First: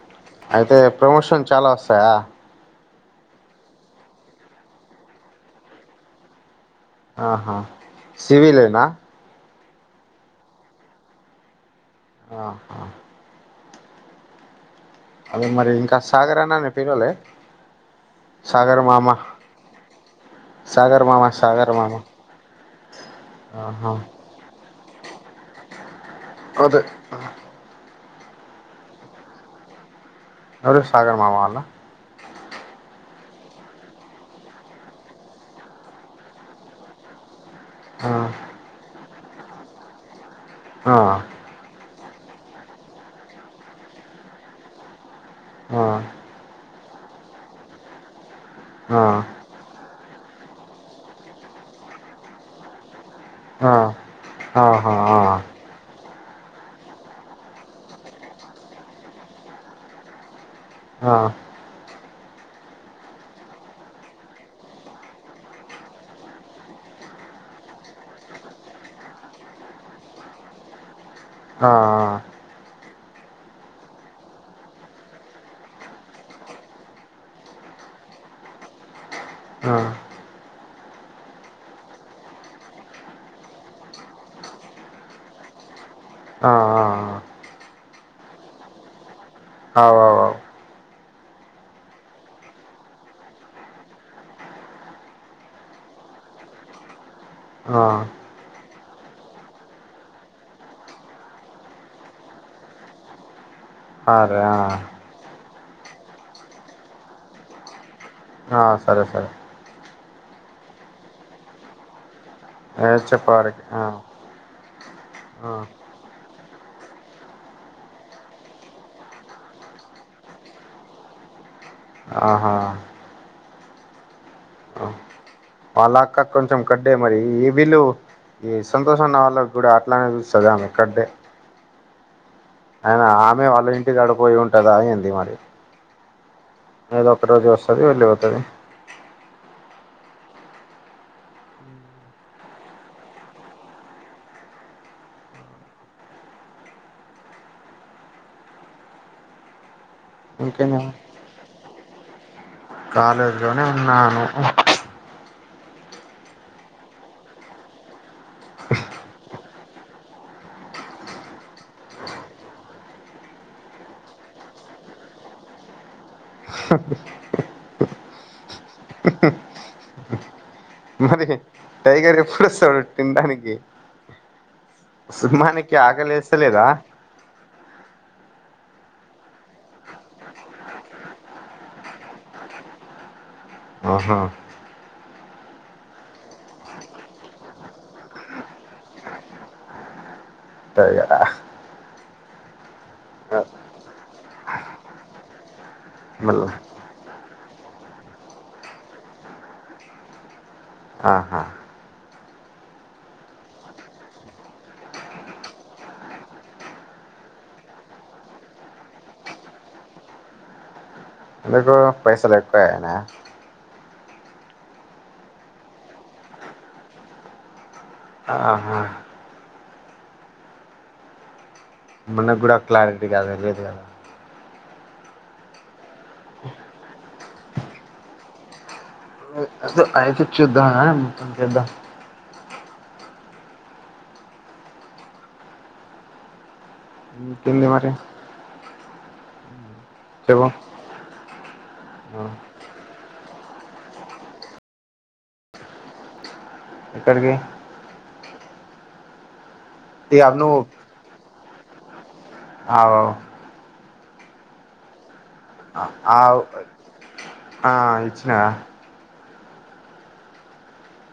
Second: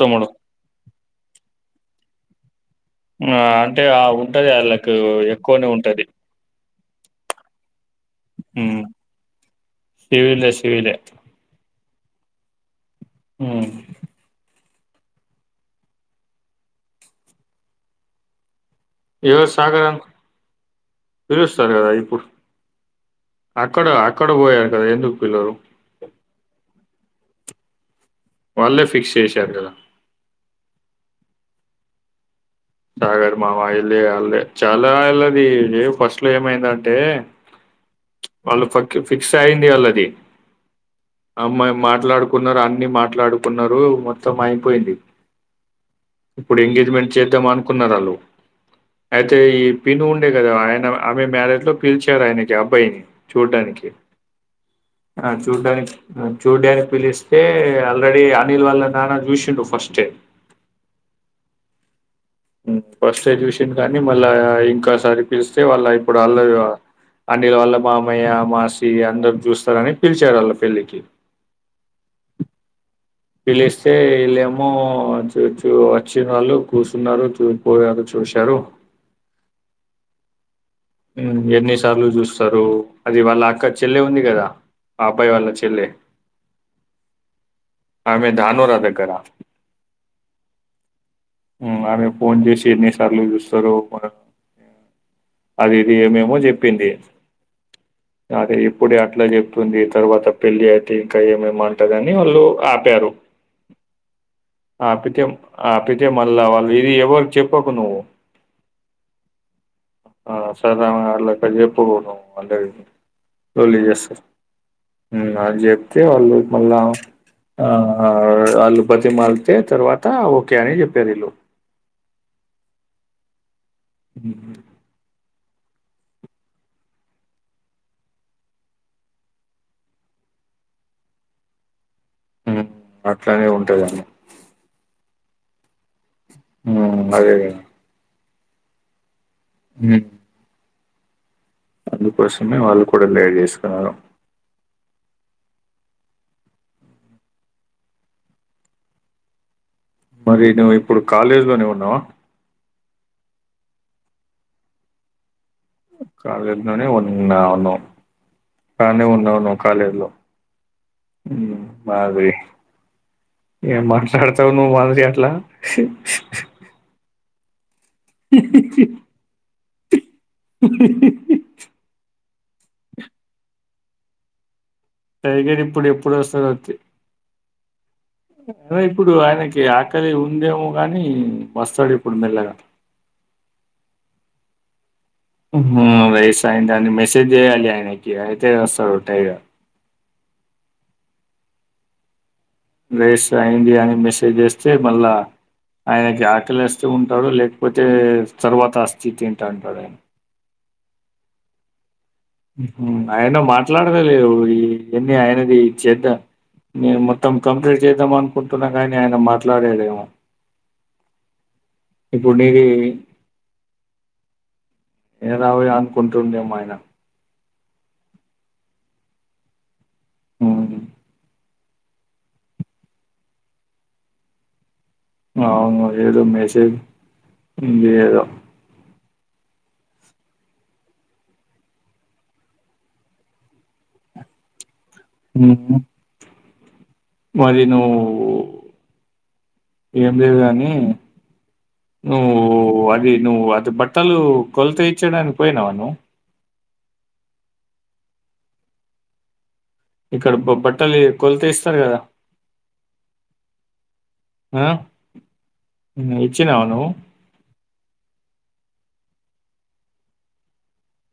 తమ్ముడు అయితే ప్రమోషన్ చాలా వస్తుంది స ఆ అంటే ఆ ఉంటది వాళ్ళలకు ఎక్కువనే ఉంటది ఆహా సివలేనా శివలే శివలే ఆ హా ఉమ్ అదే మరి ఇంకా సాగరానా పిల్లవలే ఏవ సాగర్ సాగర్ మామ సాగర్ పిలుస్తారు కదా మామ ఇప్పుడు అక్కడ ఆహా అక్కడ పోయారు అ ఎందు ఉకుల్ అదే వాళ్ళే ఫిక్స్ చేసారు కదా రరే సాగర్ మామాలా సాగర్ మామయ్య ఆ ఇల్లు వాళ్ళదే చాలా ఏళ్లు అది ఫస్ట్ లో ఏమైందంటే ఆ వాళ్ళు ఫక్ ఫిక్స్ అయిందిాలది ఆ అమ్మా మా మాట్లాడుకున్నారు అన్ని మాట్లాడుకున్నారు మొత్తం అయిపోయింది ఆ ఇప్పుడు ఎం మెట్ చేద్దమాన కున్న రాళ్ల ఆ అయితే ఈ పిని ఉండే కదా ఆయన ఆమె మ్యారేజ్ లో పిలిచారు ఆయనకి అబ్బాయిని ఆ చూడ్డానికి ఆహా ఆ చూడ్డానికి చూడ్డానికి పిలిస్తే ఆల్రెడీ అనిల్ వాళ్ళ నాన్న చూసిండు ఫస్ట్ ఆ ఫస్ట్ చూసింది కానీ మళ్ళా ఇంకాసారి పిలిస్తే వాళ్ళ ఇప్పుడు అల్లా అనిల్ వాళ్ళ మామయ్య మా శ్రీ అందరు చూస్తారని పిలిచారు వాళ్ళ పెళ్ళికి ఆ ఆ పిలిస్తే వీళ్ళమో చ చూ వచ్చిన వాళ్ళు కూర్చున్నారు చూ పోయారు చూశారు ఎన్ని సార్లు చూస్తారు అది వాళ్ళ అక్క చెల్లె ఉంది కదా ఆ అబ్బాయి వాళ్ళ చెల్లె ఆ ఆ ఆమె దానరా దగ్గర అవువువు అమె ఫోన్ చేస ఎన్ని సార్లు చూస్తారు అది ఇది ఏమేమో చెప్పింది ఆ అది ఇప్పుడే అట్లా చెప్తుంది తర్వాత పెళ్లి అయితే ఇంకా ఏమేమో అంటదని వాళ్ళు ఆపారు అరే ఆ ఆపితే ఆపితే మళ్ళా వాళ్ళు ఇది ఎవరు చెప్పకు నువ్వు ఆ సరే సరే సరే అలా చెప్పకు అందరికీ ఏ చెప్పు వారికి లొల్లి ఆ చేస్తారు హు ఆ అని చెప్తే వాళ్ళు మళ్ళా ఆ అల బతిమాలతే తర్వాత ఓకే అని చెప్పారు వీల్లు ఆహా ఉహు వాళ్ళ అక్క కొంచెం కడ్డే మరి ఈ వీలుు ఈ సంతోషం ఉన్న వాళ్ళకి కూడా అట్లానే చూపిస్తాది ఆమెకడ్డే ఉమ్, అయినా ఆమె అట్లానే వాళ్ళ ఇంటికి ఉంటదండి గడిపోయి ఉంటది అ ఏంది మరి ఏదొ ఉమ్ ఒక అదే రోజు వస్తుది వెళ్ళిపోతాది హు అందుకోసమే వాళ్ళు కూడా లేటు చేసుకున్నారు మరి నువ్ ఇంకేంది ఇప్పుడు కాలేజ్ లో ఊ హలో కాలేజీ లోనే ఉన్నాను కాలేజ్ లోనే ఉన్నాను కానే ఉన్నావు నువ్ కాలేజ్ లో హు అది ఏం మాట్లాడతావు నువ్వు మరి అట్లా మరి టైగర్ ఎ ఎప్పుడొస్తాడు తినడానికి సుమా టైగర్ నీకి ఇప్పుడు ఎప్పుడు వస్తాడో ఆకలేస్తలేదా తె- ఇప్పుడు ఆయనకి ఆకలి ఉందేమో గానీ వస్తాడిప్పుడు మెల్లగా ఆహా హు వయసు అయిది అన్న మెసేజ్ చేయండి ఆయనకి అయితే వస్తాడు టై అయ్యో రైస్ అయింది అని మెసేజ్ చేస్తే మళ్ళా ఆయనకి మళ్ళ ఆకలి వేస్తూ ఉంట తోడు లేకపోతే తర్వాత అసితి ఏంటి అటడాని ఆహా ఆయన మాట్లాడలే లేవు ఇవన్న ఆయనది చేద్దా నే మొత్తం కంప్లీట్ చేద్దాం అనుకుంటున్నా కాని ఆయన మాట్లాడేమో ఎందుకు పైసలు ఎక్కువయనా ఏడవైన అనుకుంటునాడో అయిన ఆహా [unintelligible] మనకి కూడా క్లారిటీ గా తెల్వదు కదా అవును ఏదో మేసేజ్ంది ఏదో అస అయితే చ్చూద్దామే మొత్తం చూద్దం ఉహు మరి నువ్వు ఏం లేదు చెప్పు గని నువ్వు అది నువ్వు అది బట్టలు కొలత ఇచ్చడానికి పోయినావ నువ్వు ఎక్కడకి ఇక్కడ బట్టలు కొలితిస్ రు కదా అవు ఆ ఆవ్ ఇచ్చినావా నువ్వు అ ఇచ్చి నా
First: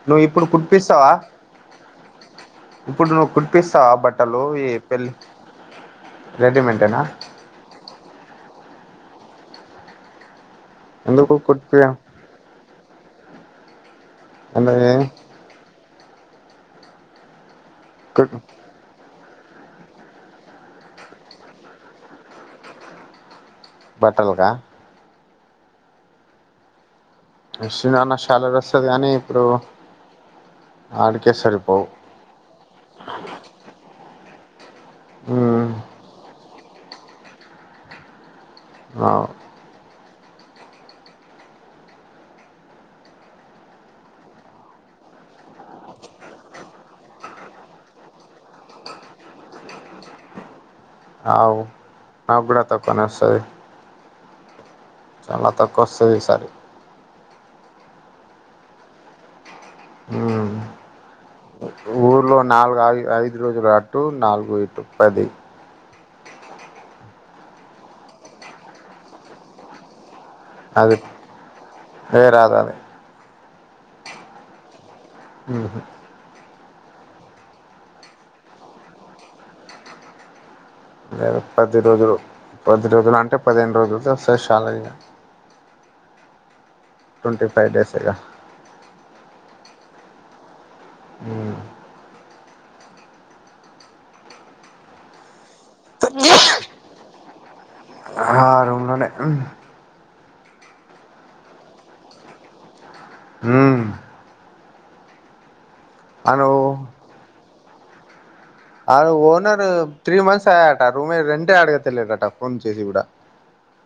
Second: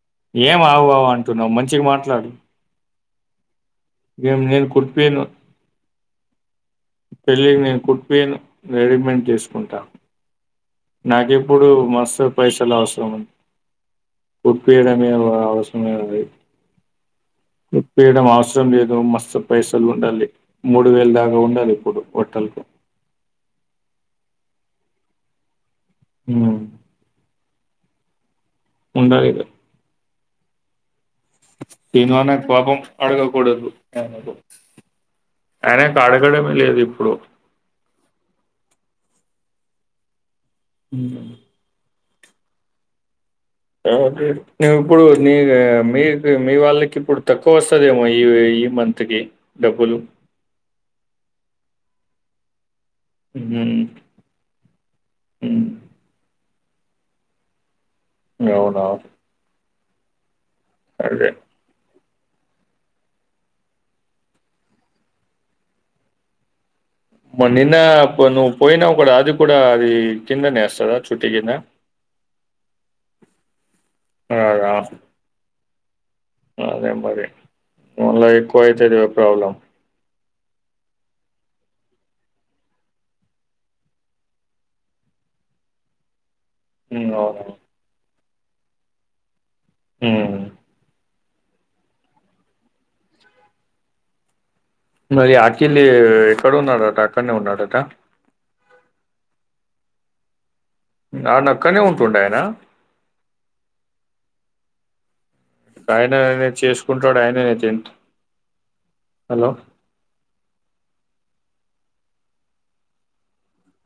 నువ్వు ఇప్పుడు ఏం ఆవు ఆవు కుట్పిస్తావా అంటున్నావ్ మంచిగా మాట్లాడు ఇప్పుడు నువ్ కుడ్ పిస్తావా ఏం బట్టలు నేను ఏ పెళ్ళి కుట్టిపోయాను రెడిమెంట్నా పేన్ రెడీమెంట్ చేసుకుంటా నాకి ఎందుకు ఇప్పుడు కుట్పియవ్ మస్తు పైసలు అవసరం [unintelligible] [unintelligible] అంటే ఇప్పేడం కుట్ అవసరం లేదు మస్త పైసలు ఉండాలి మూడు వేలు దాకా ఉండాలి ఇప్పుడు ఒక్కలకు బట్టల్గా ఉం ఎస్సీ నమస్ చాలా రాస్తది కానీ ఇప్పుడు ఆడికే సరిపోవు తిను అయనేక్ పాపం అడుగా కూడదు మ్మ్ ఆయన కాడగడమే లేదు ఇప్పుడు అవు ఉం ఇప్పుడు నీ మీకు మీ వాళ్ళకి ఇప్పుడు తక్కువ వస్తదేమో ఈ ఈ మంత్కి డబ్బులు నాక్ గుడా త ఉహు చాలా తక్కువ వస్తది ఈసారి అవునా అదే లో నాలుగు ఐ ఐదు రోజుల అటు నాలుగు ఇటు పది మో నిన్న నువ్వు పోయినవ్ కూడా అది కూడా అది కిందనే నేస్తాడు అది చుటీ కింద ఏ రాదు అది ఈగగా ఆఫ్ ఆహా అదే మరి మళ ఎక్కువ అవుతదిగా ప్రాబ్లమ్ నేను పది రోజులు పది రోజులు అంటే పదిహేను రోజులతో వస్తారు చాలా ఇ టట్వ అవునవును ఫైవ డేసేగా ఉ మరి అఖలి ఎక్కడున్నాడట అక్కడనే ఉన్నాడట ఆ రూమ్ లోనే ఆ నక్కనే ఉంటుండయనా ఆయననే అను చేసుకుంటాడు ఆయననేతే ఏంటి ఆ ఓనర్ త్రీ మంత్స్ ఆయాట రూమ రెం అంటే అడగతలేడట ఫోన్ చేసి కూడా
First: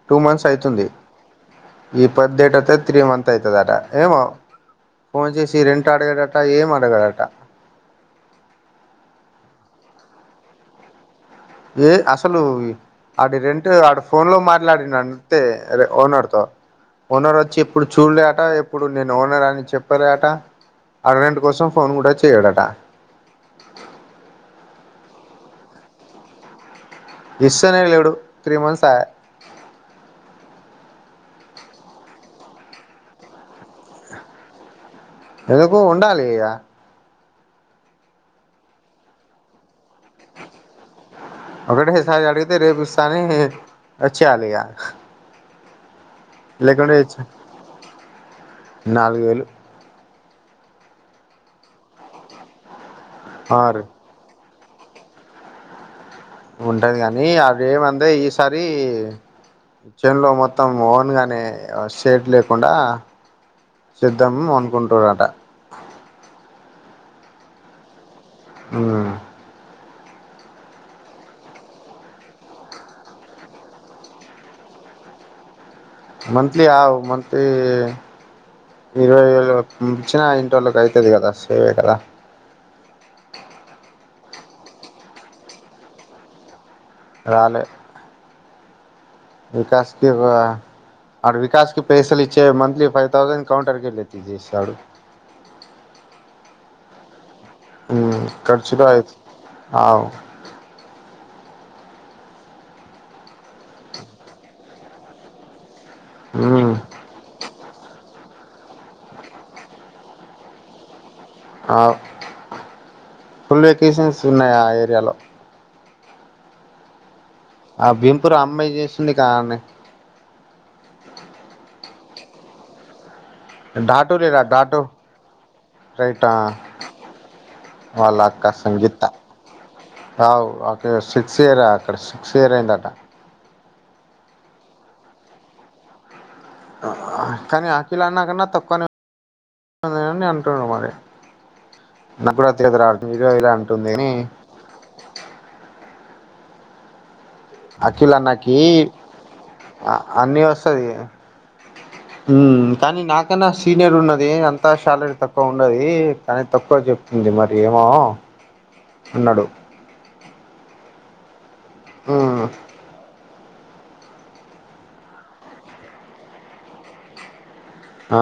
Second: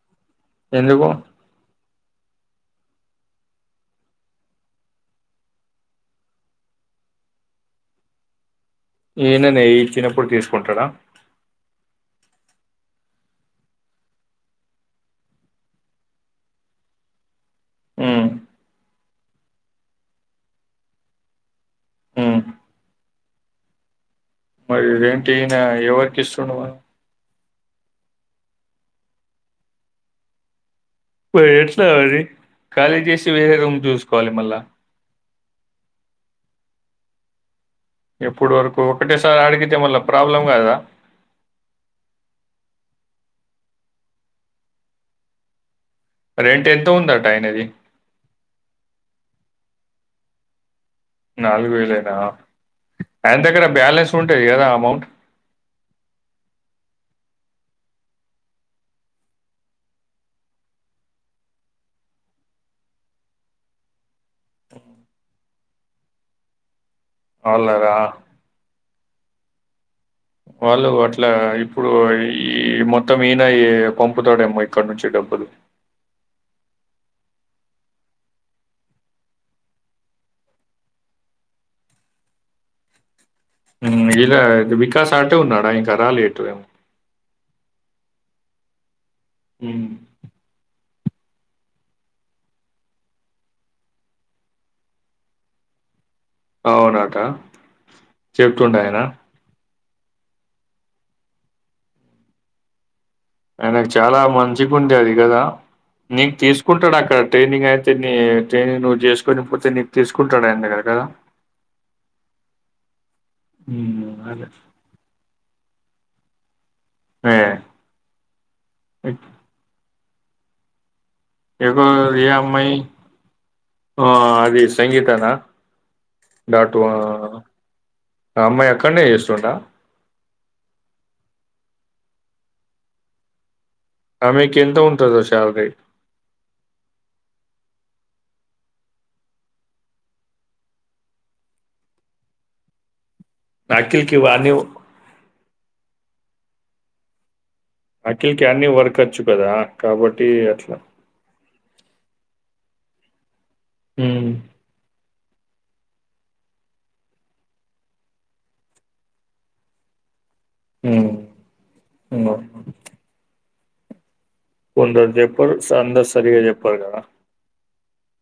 టూ మంత్స్ అయితుంది ఎందుకు ఈ పది డేట్ అవుత త్రీ మంత్ అవుతుదట ఏమో ఫోన్ చేసి రెంట్ అడగాడట ఏం అడగాడట ఈయననే ఇచ్చినప్పుడు తీసుకుంటాడ ఏ అసలు ఆడి రెంట్ ఆడు ఫోన్ లో మాట్లాడిన అంతే ఓనర్ తో ఓనర్ వచ్చి ఇప్పుడు హ్మ్ చూడులేట ఇప్పుడు నేను ఓనర్ అని చెప్పారట అర్నెంట్ కోసం ఫోన్ కూడా హ్మ్ చేయడట మరిదేంటినా ఎవరికి ఇస్తుండు మరి ఇస్ అనే వెడు త్రీ మంత్స్ ఆయే ఇప్పుడు ఏడుస్తారా మరి ఖాళీ చేసి వేరే రూమ్ చూసుకోవాలి మళ్ళా ఎందుకు ఉండాలి ఇక ఎప్పుడు వరకు ఒకటేసారి అడిగితే మళ్ళా ప్రాబ్లం కాదా ఒకటేసారి అడిగితే రేపు ఇస్తాని ఏ అచ్చేయాలిగా రెంట్ ఎంత లేకుండా తెచ్చి ఉందట ఆయనది? నాలుగు వేలు నాలుగు వేలైనా అయన దగ్గర ఆరు బ్యాలెన్స్ ఉంటాయి ఏదా అమౌంట్ ఉంటది గానీ అవి ఏమంది ఈసారి చెన్ లో మొత్తం ఓన్ గానే సేట్ లేకుండా చేద్దాము అనుకుంటురట అవులాగా ఆ వాళ్ళు అట్లా ఇప్పుడు ఈ మొత్తం ఈయన పంపుతాడేమో ఇక్కడ నుంచి డబ్బులు మంత్లీ ఆవు మంత్లీ ఇరవై ఏళ మచ్చిన ఇంటి వాళ్ళకి అవుతుంది కదా సేవే కదా ఇలా వికాస్ ఆటే ఉన్నాడా ఇక రాలే ఎటు ఏం రాలే హ్మ్. వికాశక అడు వికాస్ కి పైసలు ఇచ్చే మంత్లీ ఫైవ్ థౌజండ్ కౌంటర్ కి వెళ్ళ చేసాడు అవునాద ఖర్చుటయితే అవు ఆయనకు చాలా మంచిగు ఉండేది కదా నీను ఉమ్ తీసుకుంటాడు అక్కడ ట్రైనింగ్ అయితే న్ని ట్రైని నువ్వు చేసుకుొని పోతే నీకు తీసుకుంటాడు ఆయనగ కదా ఆ ఫుల్ హ్మ్. వెకేషన్స్ అదే. ఉన్నాయి ఆ ఏరియాలో ఏ ఆ భింపురు అమ్మాయి చేసింది కాని ఎకు ఏమ్మయి డాటూల ఇరా డాటుూ రైట్ డాటు ఆ వాళ్ళ అక్క అమ్మాయి సంగీత అక్కడనే చేస్తుందా అవక సిక్స్ ఇయరా ఇక్కడ సిక్స్ ఇయర్ అయిందట ఆ కేంత ఉంట తసాలగాయి కానీ అఖిలా అన్నాకన్నా తక్కువనేని అంటుడు మరి నాకు కూడా తీదరాడు నాఖల్ కివ అని అఖిల్ అఖిల్కి అన్నాకి అన్ని వర్క్ వచ్చు కదా కాబట్టి అన్ని అట్లా వస్తది కానీ నా అక నా సీనియర్ ఉన్నది హ్మ్ అంత శాల తప్ప తక్కువ ఉన్నది కానీ తక్కువ చెప్తుంది మరి ఏమో అన్నాడు ఉమ్ ఉమ్ కొంద జప్పర్ స అంద సరిగా చెప్పర్ కద ఆ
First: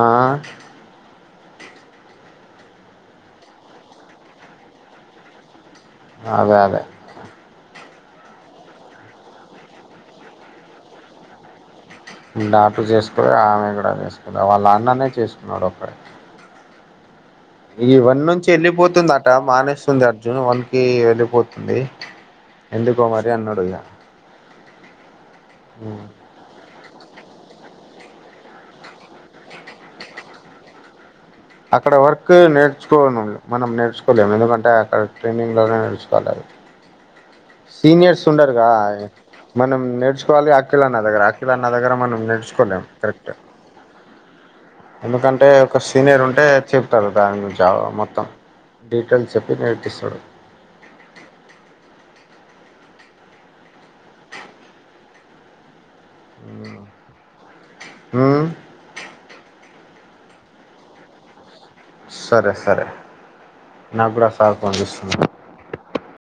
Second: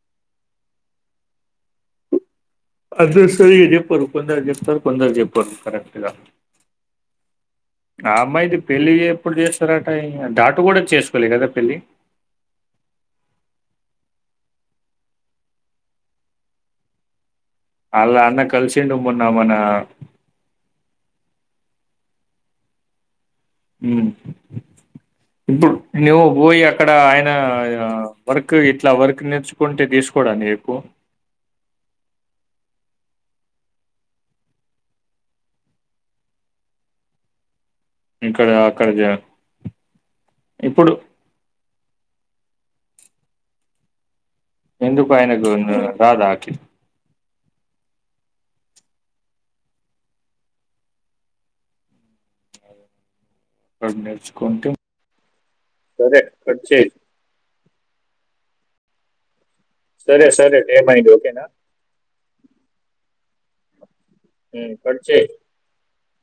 అద సరి చెప్పారు కొందరు చెప్తారు కొందరు చెప్పారు కరెక్ అదే అదే ఆ అమ్మాయిది పెళ్ళి ఎప్పుడు చేస్తారట [inaudible] దాటు కూడా చేసుకోలే కదా పెళ్ళి డాటు చేసుకోలే ఆమె కూడా చేసుకోలే వాళ్ళ అన్ననే చేసుకున్నాడు ఒక్కడే ఆళ్ళ ఇవన్ అన్న నుంచి కలిసిండు మొన్న వెళ్ళిపోతుందట మన మానేస్తుంది అర్జున్ వన్ క వెళ్ళిపోతుంది ఎందుకో మరి టనడయా హ్మ్ ఇప్పుడు నువ్ పోయి అక్కడ ఆయన వర్క్ ఇట్లా వర్క్ నేర్చుకుంటే తీసుకోవడానికి ఎక్కువ అక్కడ వర్క్ నేర్చుకోను మనం నేర్చుకోలేము ఎందుకంటే అక్కడ ట్రైనింగ్ లోనే నేర్చుకోవాలి సీనియర్స్ ఇక్కడ ఉండారుగా అక్కడ జ మనం నేర్చుకోవాలి ఇప్పుడు అఖిలాన్న దగ్గర అఖిలాన్న దగ్గర మనం నేర్చుకోలేం కరెక్ట్ ఎందుకు ఎందుకంటే ఆయనకు ఒక సీనియర్ రాదా ఉంటే అఖిల్ చెప్తారు దాని గురించా మొత్తం డీటెయిల్స్ చెప్పి నేర్పిస్తాడు ఆది నేర్చుకుంటే సరే కట్ చేయ్ ఉమ్ సరే సరే టైమ్ అయ్యింది ఓకేనా సరే సరే నాకు కూడా సార్ ఫోన్ చేస్తు కట్ చేయి [unintelligible]